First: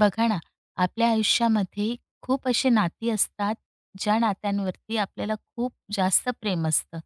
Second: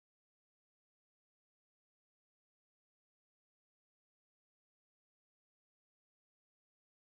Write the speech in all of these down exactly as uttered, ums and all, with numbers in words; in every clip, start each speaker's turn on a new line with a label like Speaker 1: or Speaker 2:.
Speaker 1: बघा ना, आपल्या आयुष्यामध्ये खूप असे नाती असतात ज्या नात्यांवरती आपल्याला खूप जास्त प्रेम असतं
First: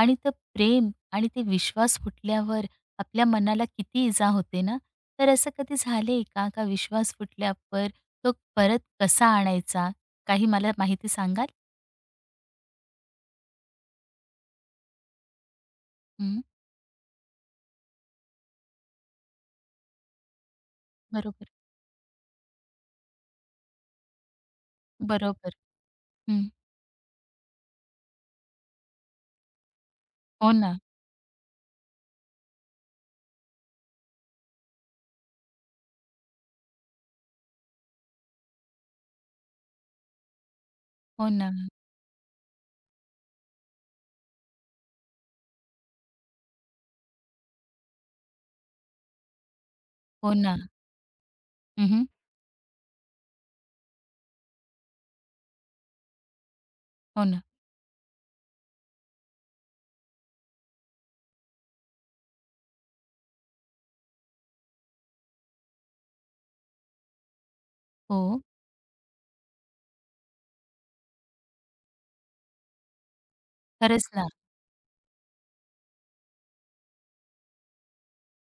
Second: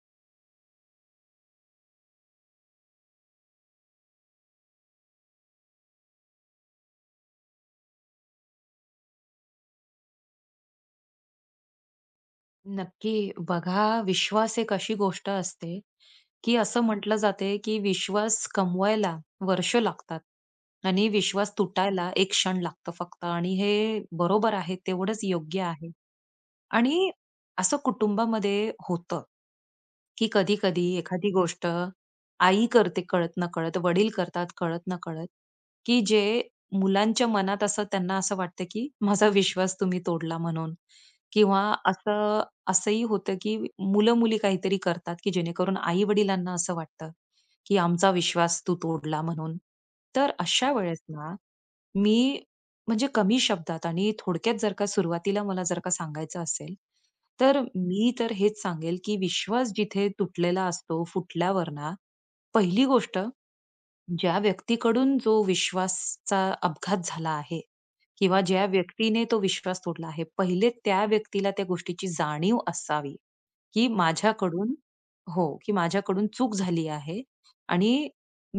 Speaker 1: आणि ते प्रेम आणि ते विश्वास फुटल्यावर आपल्या मनाला किती इजा होते ना. तर असं कधी झाले का? का विश्वास फुटल्यावर तो परत कसा आणायचा? काही मला माहिती सांगाल?
Speaker 2: नक्की. बघा, विश्वास एक अशी गोष्ट असते,
Speaker 1: हं,
Speaker 2: की असं म्हटलं जाते, की विश्वास कमवायला वर्ष लागतात आणि
Speaker 1: बरोबर.
Speaker 2: विश्वास तुटायला एक क्षण लागतो फक्त आणि हे बरोबर आहे, तेवढंच
Speaker 1: बरोबर.
Speaker 2: योग्य आहे.
Speaker 1: हं,
Speaker 2: आणि असं कुटुंबामध्ये होतं, की
Speaker 1: हो ना.
Speaker 2: कधी-कधी एखादी गोष्ट आई करते कळत नकळत, वडील करतात कळत नकळत, की जे मुलांच्या मनात असं त्यांना असं वाटतं, की माझा विश्वास तुम्ही तोडला म्हणून
Speaker 1: हो ना.
Speaker 2: किंवा असं असंही होतं, की मुलं-मुली काहीतरी करतात, की जेणेकरून आई-वडिलांना असं वाटतं, की आमचा विश्वास तू तोडला म्हणून. तर
Speaker 1: हो ना.
Speaker 2: अशा वेळेस ना,
Speaker 1: उहुं,
Speaker 2: मी म्हणजे कमी शब्दात आणि थोडक्यात जर का सुरुवातीला मला जर का सांगायचं असेल,
Speaker 1: हो ना.
Speaker 2: तर मी तर हेच सांगेल, की विश्वास जिथे तुटलेला असतो, फुटल्यावर ना, पहिली गोष्ट ज्या व्यक्तीकडून जो विश्वासचा अपघात झाला आहे
Speaker 1: हो.
Speaker 2: किंवा ज्या व्यक्तीने तो विश्वास तोडला आहे, पहिले त्या व्यक्तीला त्या गोष्टीची जाणीव असावी, की
Speaker 1: खरंच ना.
Speaker 2: माझ्याकडून हो, की माझ्याकडून चूक झाली आहे आणि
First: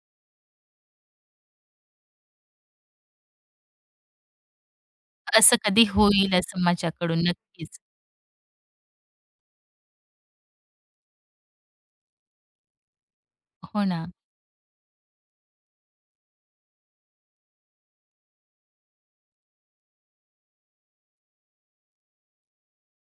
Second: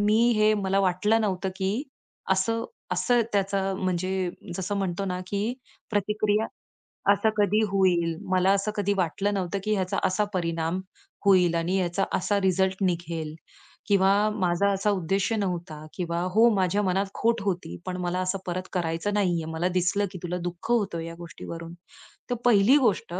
Speaker 2: मी हे मला वाटलं नव्हतं, की असं असं त्याचा म्हणजे जसं म्हणतो ना, की
Speaker 1: असं कधी होईल,
Speaker 2: प्रतिक्रिया
Speaker 1: असं माझ्याकडून
Speaker 2: असं कधी
Speaker 1: नक्कीच.
Speaker 2: होईल. मला असं कधी वाटलं नव्हतं, की ह्याचा असा परिणाम होईल आणि ह्याचा असा रिझल्ट निघेल.
Speaker 1: हो ना.
Speaker 2: किंवा माझा असा उद्देश नव्हता किंवा हो, माझ्या मनात खोट होती, पण मला असं परत करायचं नाहीये. मला दिसलं, की तुला दुःख होतं या गोष्टीवरून. तर पहिली गोष्ट,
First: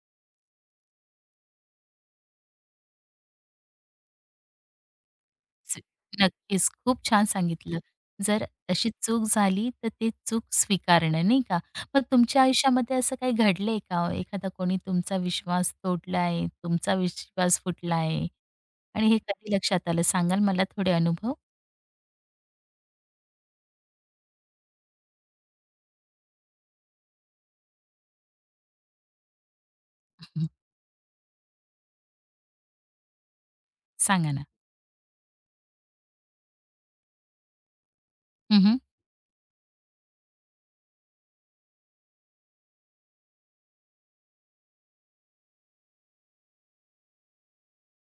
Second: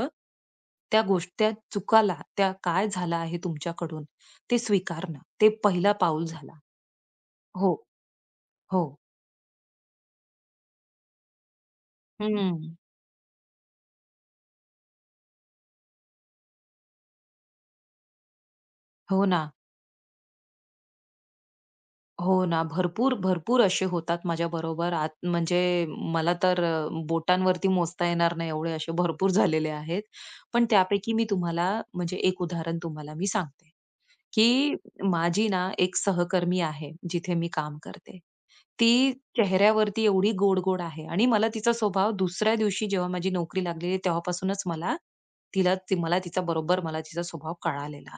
Speaker 2: त्या गोष्ट त्या चुकाला, त्या काय झालं आहे तुमच्याकडून ते स्वीकारणं. ते
Speaker 1: च.
Speaker 2: पहिला पाऊल झाला.
Speaker 1: नक्कीच, खूप छान
Speaker 2: हो,
Speaker 1: सांगितलं. जर
Speaker 2: हो.
Speaker 1: अशी चूक झाली, तर ती चूक स्वीकारणं, नाही का? मग तुमच्या
Speaker 2: हं.
Speaker 1: आयुष्यामध्ये असं काही घडलंय का हो? एखादा कोणी तुमचा विश्वास तोडला? तुमचा विश्वास फुटला आहे आणि हे
Speaker 2: हो ना.
Speaker 1: कधी लक्षात आलं? सांगाल मला थोडे अनुभव?
Speaker 2: हो ना. भरपूर, भरपूर असे होतात माझ्याबरोबर. आत म्हणजे मला तर अ, बोटांवरती मोजता येणार नाही एवढे असे भरपूर झालेले आहेत. पण त्यापैकी मी तुम्हाला म्हणजे एक उदाहरण तुम्हाला मी सांगते,
Speaker 1: सांगा ना.
Speaker 2: की माझी ना एक सहकर्मी आहे जिथे मी काम करते.
Speaker 1: हं,
Speaker 2: ती चेहऱ्यावरती एवढी गोड-गोड आहे आणि मला तिचा स्वभाव दुसऱ्या दिवशी जेव्हा माझी नोकरी लागलेली तेव्हापासूनच मला तिला ती मला तिचा बरोबर मला तिचा स्वभाव कळालेला.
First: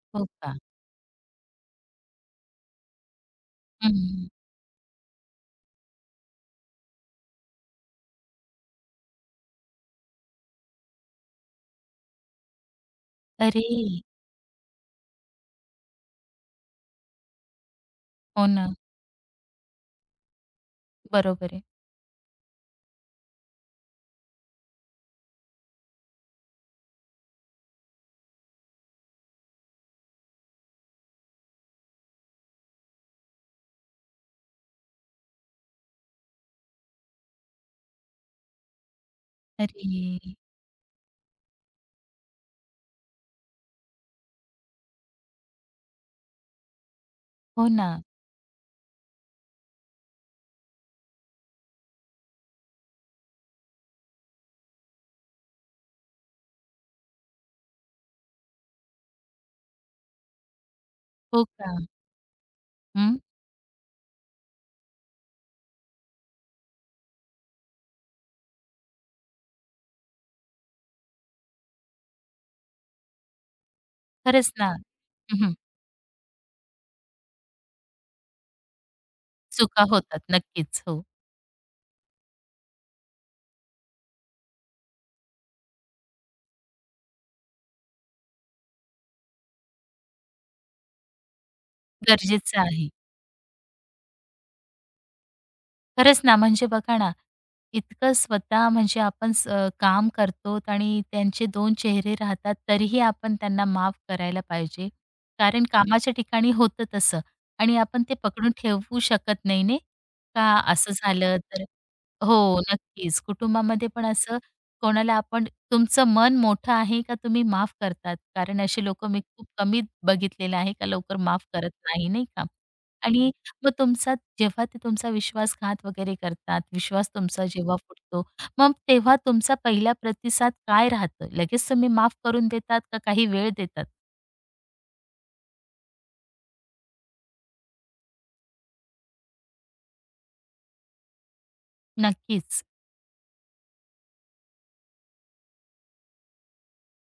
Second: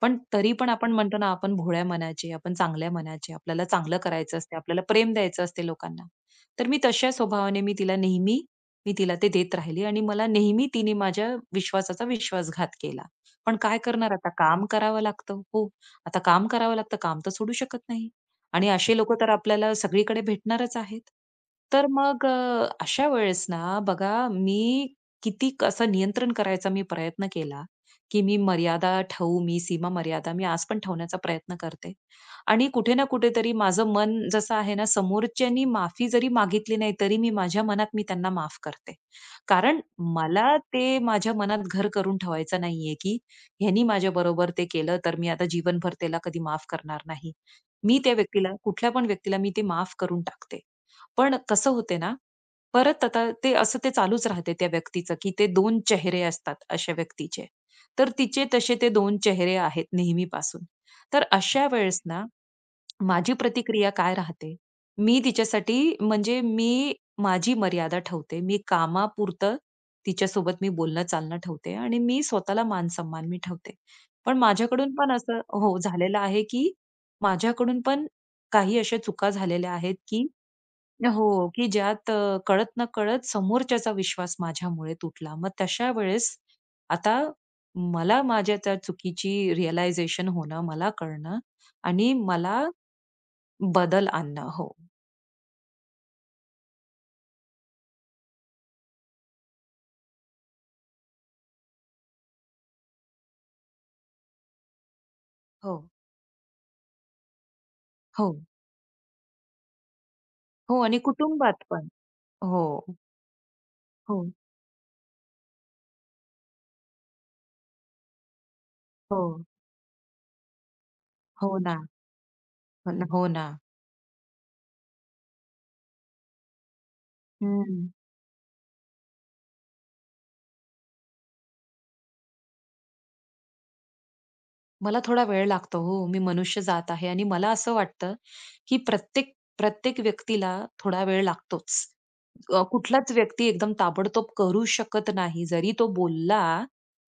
Speaker 2: पण
Speaker 1: हो
Speaker 2: तरी
Speaker 1: का?
Speaker 2: पण आपण म्हणतो ना, आपण भोळ्या मनाचे, आपण चांगल्या मनाचे, आपल्याला चांगलं
Speaker 1: हं,
Speaker 2: करायचं असते, आपल्याला प्रेम द्यायचं असते लोकांना. तर मी तशा स्वभावाने मी तिला नेहमी मी तिला ते देत राहिली आणि मला नेहमी तिने माझ्या विश्वासाचा विश्वासघात केला. पण
Speaker 1: अरे!
Speaker 2: काय करणार आता काम करावं लागतं. हो, आता काम करावं लागतं. काम तर सोडू शकत नाही
Speaker 1: हो ना.
Speaker 2: आणि असे लोकं तर आपल्याला सगळीकडे भेटणारच आहेत.
Speaker 1: बरोबर आहे.
Speaker 2: तर मग अ, अशा वेळेस ना बघा, मी किती कसं नियंत्रण करायचा मी प्रयत्न केला की मी मर्यादा ठेवू, मी सीमा मर्यादा मी आज पण ठेवण्याचा प्रयत्न करते. आणि कुठे ना कुठेतरी माझं मन जसं आहे ना, समोरच्यांनी माफी जरी मागितली नाही, तरी मी माझ्या मनात मी त्यांना माफ करते. कारण
Speaker 1: अरे!
Speaker 2: मला ते माझ्या मनात घर करून ठेवायचं नाहीये, की ह्यानी माझ्याबरोबर ते केलं, तर मी आता जीवनभर त्याला कधी माफ करणार नाही.
Speaker 1: हो ना.
Speaker 2: मी त्या व्यक्तीला, कुठल्या पण व्यक्तीला मी ते माफ करून टाकते. पण कसं होते ना, परत आता ते असं ते चालूच राहते त्या व्यक्तीचं, की ते दोन चेहरे असतात अशा व्यक्तीचे. तर तिचे तसे ते दोन चेहरे आहेत नेहमीपासून. तर
Speaker 1: हो
Speaker 2: अशा
Speaker 1: का?
Speaker 2: वेळेस ना,
Speaker 1: हं.
Speaker 2: माझी प्रतिक्रिया काय राहते? मी तिच्यासाठी म्हणजे मी माझी मर्यादा ठेवते. मी कामापुरतं तिच्यासोबत मी बोलणं-चालणं ठेवते आणि मी स्वतःला मान-सन्मान मी ठेवते. पण
Speaker 1: खरंच ना.
Speaker 2: माझ्याकडून पण असं
Speaker 1: हं,
Speaker 2: हो, झालेलं आहे, की माझ्याकडून पण काही अशा चुका झालेल्या
Speaker 1: चुका
Speaker 2: आहेत,
Speaker 1: होतात.
Speaker 2: की
Speaker 1: नक्कीच. हो.
Speaker 2: हो, की ज्यात अ, कळत-नकळत समोरच्याचा विश्वास माझ्यामुळे तुटला. मग तशा वेळेस आता मला माझ्या त्या चुकीची रिअलायझेशन होणं, मला कळणं आणि मला
Speaker 1: गरजेचं आहे.
Speaker 2: बदल आणणं. हो.
Speaker 1: खरंच ना, म्हणजे बघा ना, इतकं स्वतः म्हणजे आपण स अ, काम करतो आणि त्यांचे दोन चेहरे राहतात, तरीही आपण त्यांना माफ करायला पाहिजे. कारण हं.
Speaker 2: हो.
Speaker 1: कामाच्या ठिकाणी होतं तसं. आणि आपण ते
Speaker 2: हो,
Speaker 1: पकडून ठेवू शकत नाही, नाही का?
Speaker 2: हो
Speaker 1: असं
Speaker 2: आणि
Speaker 1: झालं
Speaker 2: कुटुंबात
Speaker 1: तर?
Speaker 2: पण.
Speaker 1: हो,
Speaker 2: हो,
Speaker 1: नक्कीच. कुटुंबामध्ये पण
Speaker 2: हो,
Speaker 1: असं कोणाला आपण. तुमचं मन मोठं आहे का तुम्ही माफ करतात? कारण असे लोकं मी
Speaker 2: हो,
Speaker 1: खूप कमी बघितलेले आहे का लवकर माफ
Speaker 2: हो
Speaker 1: करत
Speaker 2: ना,
Speaker 1: नाही, नाही का?
Speaker 2: हो ना, हो
Speaker 1: आणि
Speaker 2: ना.
Speaker 1: मग तुमचा, जेव्हा ते तुमचा विश्वासघात वगैरे करतात, विश्वास तुमचा हं. जेव्हा
Speaker 2: हं.
Speaker 1: फुटतो, मग तेव्हा तुमचा पहिला प्रतिसाद काय राहतं? लगेच तुम्ही माफ करून देतात का काही वेळ देतात?
Speaker 2: मला थोडा वेळ लागतो. हो, मी मनुष्य जात आहे आणि मला असं वाटतं, की प्रत्येक प्रत्येक व्यक्तीला थोडा वेळ लागतोच. अ,
Speaker 1: नक्कीच.
Speaker 2: कुठलाच व्यक्ती एकदम ताबडतोब करू शकत नाही. जरी तो बोलला,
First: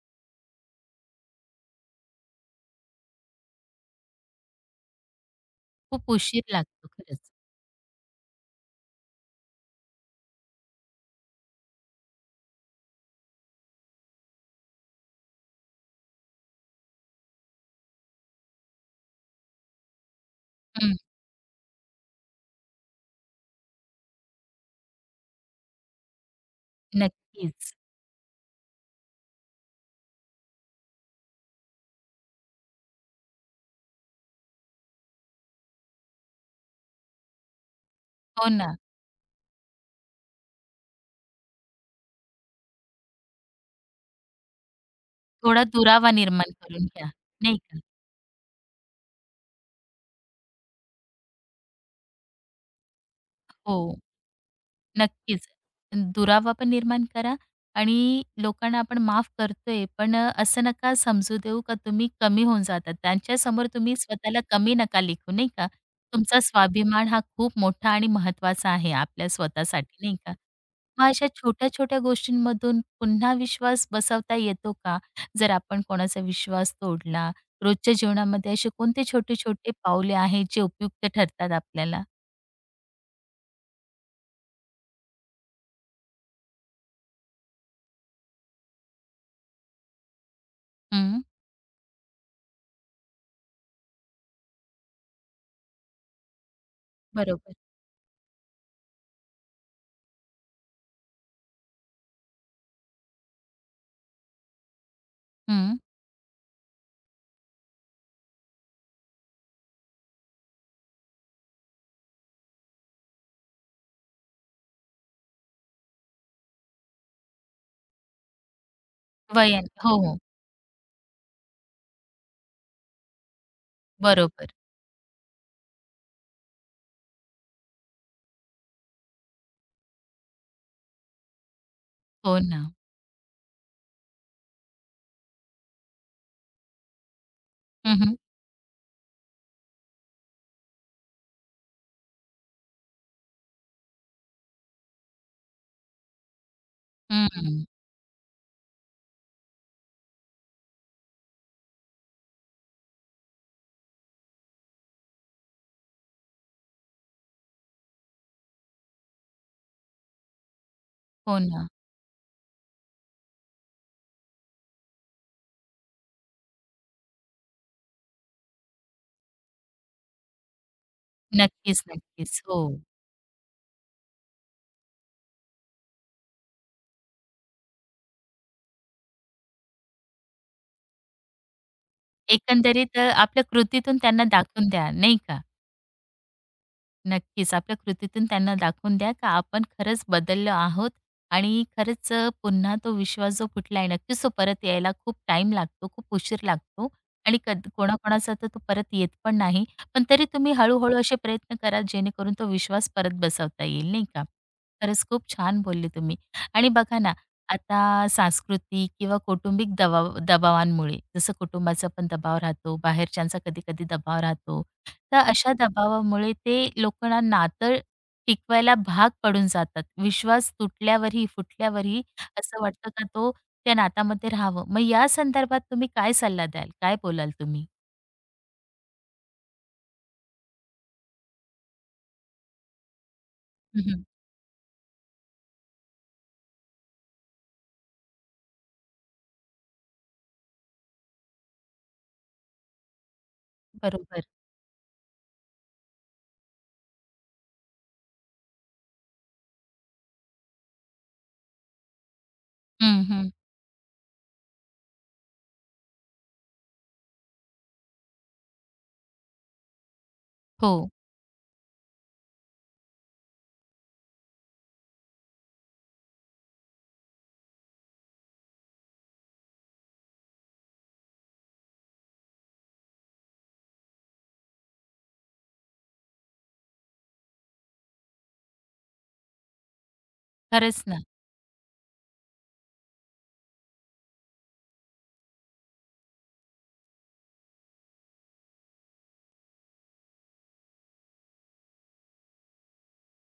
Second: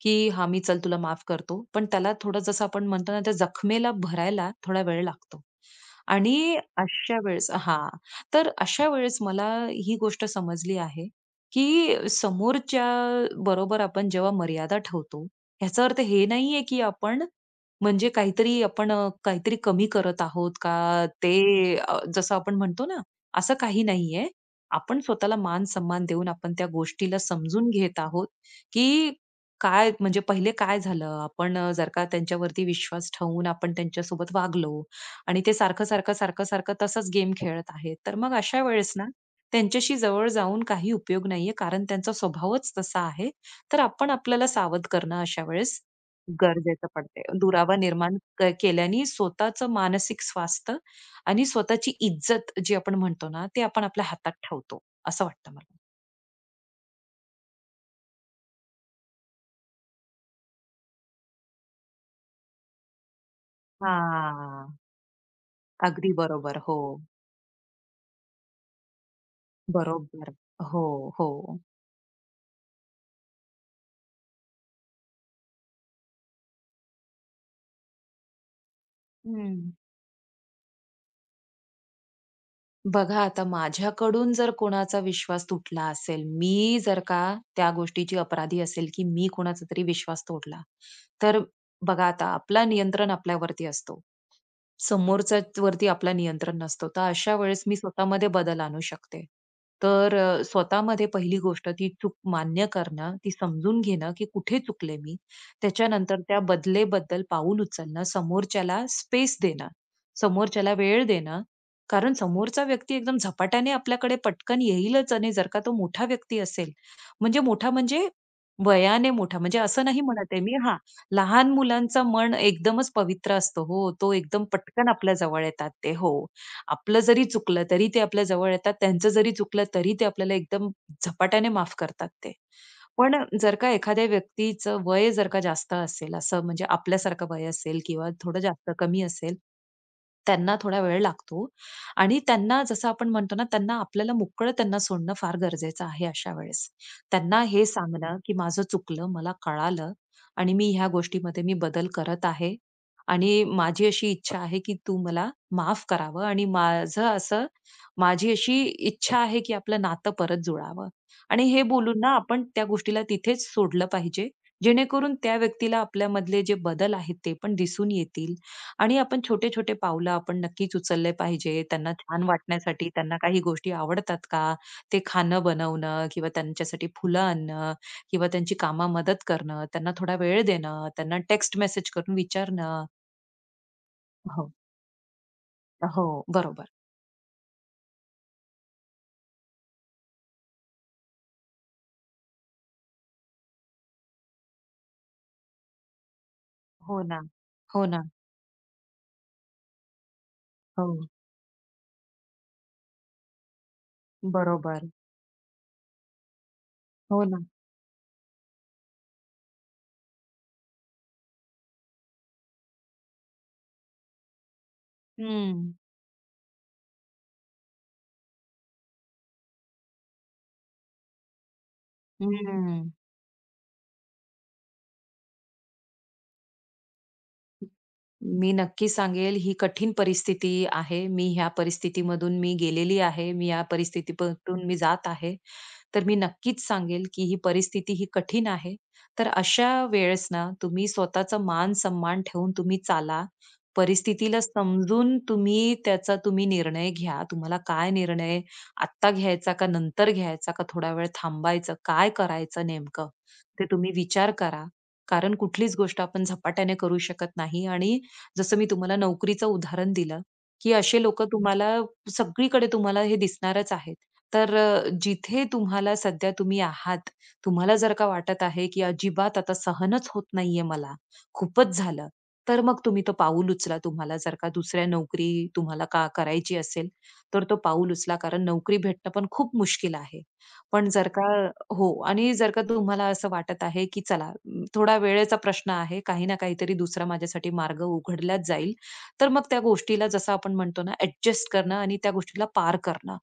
Speaker 2: की "हां, मी चल तुला माफ करतो." पण त्याला थोडं जसं आपण म्हणतो ना, त्या जखमेला भरायला थोडा वेळ लागतो.
Speaker 1: खूप उशीर
Speaker 2: आणि
Speaker 1: लागतो
Speaker 2: अशा
Speaker 1: खरंच.
Speaker 2: वेळेस हां, तर अशा वेळेस मला ही गोष्ट समजली आहे, की समोरच्या बरोबर आपण जेव्हा मर्यादा ठेवतो, ह्याचा अर्थ हे नाहीये, की आपण म्हणजे काहीतरी आपण अ, काहीतरी कमी करत आहोत
Speaker 1: हं,
Speaker 2: का ते अ, जसं आपण म्हणतो ना, असं काही नाहीये. आपण स्वतःला मान सन्मान देऊन आपण त्या गोष्टीला समजून
Speaker 1: नक्कीच.
Speaker 2: घेत आहोत, की काय म्हणजे पहिले काय झालं, आपण अ, जर का त्यांच्यावरती विश्वास ठेवून आपण त्यांच्यासोबत वागलो आणि ते सारखं, सारखं, सारखं, सारखं तसंच गेम खेळत आहेत. तर मग
Speaker 1: हो
Speaker 2: अशा
Speaker 1: ना.
Speaker 2: वेळेस ना, त्यांच्याशी जवळ जाऊन काही उपयोग नाहीये, कारण त्यांचा स्वभावच तसा आहे. तर आपण आपल्याला सावध करणं अशा
Speaker 1: थोडा
Speaker 2: वेळेस
Speaker 1: दुरावा निर्माण करून
Speaker 2: गरजेचं
Speaker 1: घ्या,
Speaker 2: पडते.
Speaker 1: नाही
Speaker 2: दुरावा
Speaker 1: का?
Speaker 2: निर्माण क केल्याने स्वतःचं मानसिक स्वास्थ्य आणि स्वतःची इज्जत जे आपण म्हणतो ना, ते आपण
Speaker 1: हो.
Speaker 2: आपल्या हातात ठेवतो, असं
Speaker 1: नक्कीच.
Speaker 2: वाटतं मला.
Speaker 1: दुरावा पण निर्माण करा आणि लोकांना आपण माफ करतोय, पण अ, असं नका समजू देऊ का तुम्ही कमी होऊन जातात. त्यांच्यासमोर तुम्ही स्वतःला
Speaker 2: हां.
Speaker 1: कमी नका लिखू, नाही का?
Speaker 2: अगदी
Speaker 1: तुमचा
Speaker 2: बरोबर. हो.
Speaker 1: स्वाभिमान हा खूप मोठा आणि महत्त्वाचा आहे आपल्या स्वतःसाठी, नाही का?
Speaker 2: बरोबर. हो,
Speaker 1: मग अशा
Speaker 2: हो.
Speaker 1: छोट्या-छोट्या गोष्टींमधून पुन्हा विश्वास बसवता येतो का? जर आपण कोणाचा विश्वास तोडला, रोजच्या जीवनामध्ये असे कोणते छोटे-छोटे
Speaker 2: हं.
Speaker 1: पाऊले आहेत जे उपयुक्त ठरतात आपल्याला?
Speaker 2: बघा आता माझ्याकडून जर कोणाचा विश्वास तुटला असेल, मी जर का त्या गोष्टीची अपराधी असेल, की मी कोणाचा तरी विश्वास तोडला,
Speaker 1: हं,
Speaker 2: तर बघा आता आपला नियंत्रण आपल्यावरती असतो. समोरच्यावरती आपला नियंत्रण नसतो. तर अशा
Speaker 1: बरोबर.
Speaker 2: वेळेस मी स्वतःमध्ये बदल आणू शकते. तर अ, स्वतःमध्ये पहिली गोष्ट ती चूक मान्य करणं, ती समजून घेणं, की कुठे चुकले मी.
Speaker 1: हं.
Speaker 2: त्याच्यानंतर त्या बदलेबद्दल पाऊल उचलणं, समोरच्याला स्पेस देणं, समोरच्याला वेळ देणं कारण समोरचा व्यक्ती एकदम झपाट्याने आपल्याकडे पटकन येईलच आणि जर का तो मोठा व्यक्ती असेल, म्हणजे मोठा म्हणजे वयाने मोठा, म्हणजे
Speaker 1: वयाने.
Speaker 2: असं
Speaker 1: हो,
Speaker 2: नाही
Speaker 1: हो.
Speaker 2: म्हणत आहे मी हां, लहान मुलांचा मन एकदमच पवित्र असतो हो, तो एकदम
Speaker 1: बरोबर.
Speaker 2: पटकन आपल्या जवळ येतात ते हो. आपलं जरी चुकलं तरी ते आपल्या जवळ येतात, त्यांचं जरी चुकलं तरी ते आपल्याला एकदम झपाट्याने माफ करतात ते.
Speaker 1: हो ना.
Speaker 2: पण जर का एखाद्या व्यक्तीचं वय जर का जास्त असेल, असं म्हणजे आपल्यासारखं वय असेल
Speaker 1: हं,
Speaker 2: किंवा
Speaker 1: हं.
Speaker 2: थोडं जास्त कमी असेल, त्यांना थोडा वेळ लागतो. आणि त्यांना जसं आपण म्हणतो ना, त्यांना आपल्याला मोकळं त्यांना सोडणं फार गरजेचं आहे अशा वेळेस. त्यांना हे सांगणं, की माझं चुकलं, मला कळालं आणि मी ह्या गोष्टीमध्ये मी बदल करत आहे आणि माझी अशी इच्छा आहे, की तू मला माफ करावं आणि माझं असं माझी अशी इच्छा आहे, की आपलं नातं परत जुळावं.
Speaker 1: हो
Speaker 2: आणि हे
Speaker 1: ना.
Speaker 2: बोलून ना आपण त्या गोष्टीला तिथेच सोडलं पाहिजे, जेणेकरून त्या व्यक्तीला आपल्यामधले जे बदल आहेत ते पण दिसून येतील. आणि आपण छोटे-छोटे पावलं आपण नक्कीच उचलले पाहिजे.
Speaker 1: नक्कीच,
Speaker 2: त्यांना छान
Speaker 1: नक्कीच. हो.
Speaker 2: वाटण्यासाठी त्यांना काही गोष्टी आवडतात का? ते खाणं बनवणं किंवा त्यांच्यासाठी फुलं आणणं किंवा त्यांची कामात मदत करणं, त्यांना थोडा वेळ देणं, त्यांना टेक्स्ट मेसेज करून विचारणं.
Speaker 1: एकंदरीत अ, आपल्या कृतीतून त्यांना
Speaker 2: हो,
Speaker 1: दाखवून द्या, नाही का?
Speaker 2: हो, बरोबर.
Speaker 1: नक्कीच. आपल्या कृतीतून त्यांना दाखवून द्या का आपण खरंच बदललो आहोत आणि खरंच अ, पुन्हा तो विश्वास जो फुटला आहे नक्कीच तो परत यायला खूप टाईम लागतो, खूप उशीर लागतो.
Speaker 2: हो ना,
Speaker 1: आणि कध
Speaker 2: हो ना,
Speaker 1: कोणाकोणाचा तर तो परत येत पण नाही. पण तरी तुम्ही हळू
Speaker 2: हो,
Speaker 1: असे प्रयत्न करा जेणेकरून तो विश्वास परत बसवता येईल, नाही का?
Speaker 2: बरोबर.
Speaker 1: खरंच खूप छान बोलले तुम्ही. आणि बघा ना,
Speaker 2: हो ना.
Speaker 1: आता सांस्कृतिक किंवा कौटुंबिक दबाव दबावांमुळे जसं कुटुंबाचा पण दबाव राहतो, बाहेरच्यांचा कधी-कधी दबाव राहतो. तर अशा
Speaker 2: हं,
Speaker 1: दबावामुळे ते लोकांना नातं टिकवायला भाग पडून जातात. विश्वास तुटल्यावरही, फुटल्यावरही असं वाटतं
Speaker 2: हं.
Speaker 1: का तो त्या नात्यामध्ये राहावं. मग या संदर्भात तुम्ही काय सल्ला द्याल? काय बोलाल तुम्ही?
Speaker 2: मी नक्की सांगेल, ही कठीण परिस्थिती आहे. मी ह्या परिस्थितीमधून मी गेलेली आहे. मी या
Speaker 1: हं, हं.
Speaker 2: परिस्थितीतून मी जात आहे. तर मी नक्कीच सांगेल, की ही परिस्थिती ही कठीण आहे. तर अशा वेळेस ना, तुम्ही स्वतःचा मान-सन्मान ठेवून तुम्ही चाला.
Speaker 1: बरोबर.
Speaker 2: परिस्थितीला समजून तुम्ही त्याचा तुम्ही निर्णय घ्या. तुम्हाला काय निर्णय आत्ता घ्यायचा का नंतर घ्यायचा का थोडा वेळ थांबायचं? काय करायचं
Speaker 1: हं,
Speaker 2: नेमकं?
Speaker 1: हं.
Speaker 2: ते तुम्ही विचार करा. कारण कुठलीच गोष्ट आपण झपाट्याने करू शकत नाही आणि जसं मी तुम्हाला नोकरीचं उदाहरण दिलं,
Speaker 1: हो.
Speaker 2: की असे लोकं तुम्हाला सगळीकडे तुम्हाला हे दिसणारच आहेत. तर अ, जिथे तुम्हाला सध्या तुम्ही आहात, तुम्हाला जर का वाटत आहे, की अजिबात आता सहनच होत नाहीये मला, खूपच झालं, तर मग तुम्ही तो पाऊल उचला. तुम्हाला जर का दुसऱ्या नोकरी तुम्हाला का करायची असेल, तर तो पाऊल उचला. कारण नोकरी भेटणं पण खूप मुश्किल आहे.
Speaker 1: खरंच
Speaker 2: पण
Speaker 1: ना.
Speaker 2: जर का हो आणि जर का तुम्हाला असं वाटत आहे, की चला अं, थोडा वेळेचा प्रश्न आहे. काही ना काहीतरी दुसरा माझ्यासाठी मार्ग उघडलाच जाईल. तर मग त्या गोष्टीला जसं आपण म्हणतो ना ॲडजस्ट करणं आणि त्या गोष्टीला पार करणं,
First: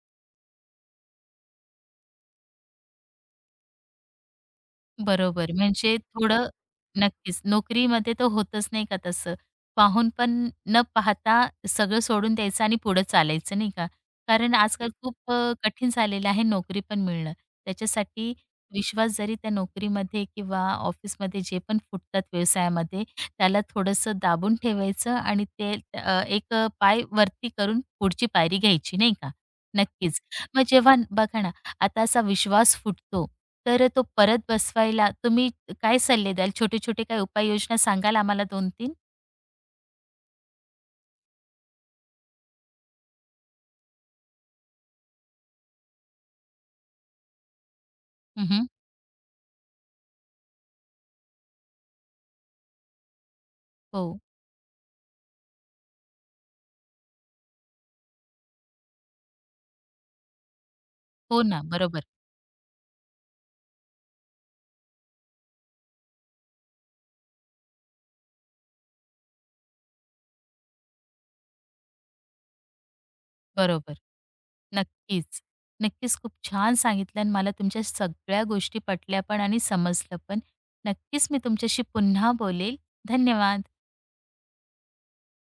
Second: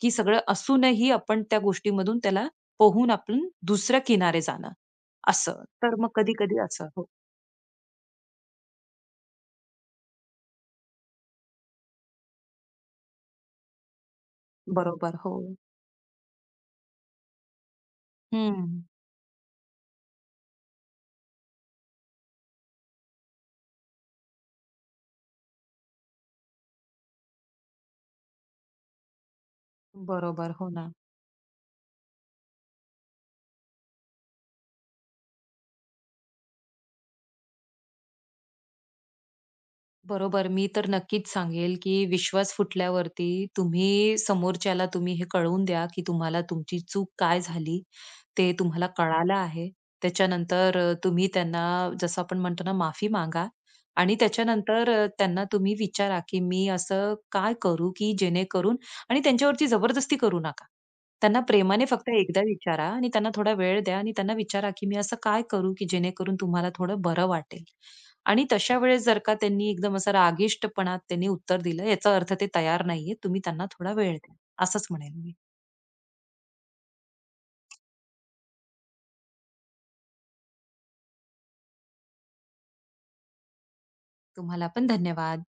Speaker 2: की सगळं असूनही आपण त्या गोष्टीमधून त्याला पोहून आपण दुसऱ्या किनारे जाणं,
Speaker 1: बरोबर.
Speaker 2: असं. तर
Speaker 1: म्हणजे
Speaker 2: मग
Speaker 1: थोडं.
Speaker 2: कधी-कधी असं हो.
Speaker 1: नक्कीच. नोकरीमध्ये तर होतच नाही का तसं. पाहून पण न पाहता सगळं सोडून द्यायचं आणि पुढं चालायचं नाही का. कारण आजकाल
Speaker 2: बरोबर.
Speaker 1: खूप
Speaker 2: हो.
Speaker 1: अ, कठीण झालेलं आहे नोकरी पण मिळणं. त्याच्यासाठी
Speaker 2: हं.
Speaker 1: विश्वास जरी त्या नोकरीमध्ये किंवा ऑफिसमध्ये जे पण फुटतात व्यवसायामध्ये, त्याला थोडंसं दाबून ठेवायचं आणि ते अ, एक अ, पाय वरती करून पुढची पायरी घ्यायची नाही का. नक्कीच.
Speaker 2: बरोबर.
Speaker 1: मग
Speaker 2: हो ना.
Speaker 1: जेव्हा बघा ना, आता असा विश्वास फुटतो तर तो परत बसवायला तुम्ही काय सल्ले द्याल? छोटे-छोटे काही उपाययोजना सांगाल आम्हाला दोन तीन?
Speaker 2: बरोबर. मी तर नक्कीच सांगेल, की विश्वास फुटल्यावरती तुम्ही समोरच्याला तुम्ही हे कळवून द्या, की तुम्हाला तुमची चूक काय झाली, ते
Speaker 1: हं,
Speaker 2: तुम्हाला कळालं आहे. त्याच्यानंतर अ, तुम्ही त्यांना जसं आपण म्हणतो ना, माफी मागा
Speaker 1: हो.
Speaker 2: आणि त्याच्यानंतर अ, त्यांना तुम्ही विचारा, की मी असं काय करू, की जेणेकरून आणि त्यांच्यावरती जबरदस्ती करू नका.
Speaker 1: हो
Speaker 2: त्यांना
Speaker 1: ना.
Speaker 2: प्रेमाने
Speaker 1: बरोबर,
Speaker 2: फक्त एकदा विचारा आणि त्यांना थोडा वेळ द्या आणि त्यांना विचारा, की मी असं काय करू, की जेणेकरून तुम्हाला थोडं बरं वाटेल? आणि तशा वेळेस जर का त्यांनी एकदम असा रागिष्टपणात त्यांनी उत्तर दिलं, याचा अर्थ ते तयार नाहीये. तुम्ही त्यांना थोडा
Speaker 1: बरोबर.
Speaker 2: वेळ द्या. असंच म्हणेन मी.
Speaker 1: नक्कीच. नक्कीच खूप छान सांगितलं आणि मला तुमच्या सगळ्या गोष्टी पटल्या पण आणि समजलं पण. नक्कीच मी तुमच्याशी पुन्हा बोलेल. धन्यवाद.
Speaker 2: तुम्हाला पण धन्यवाद.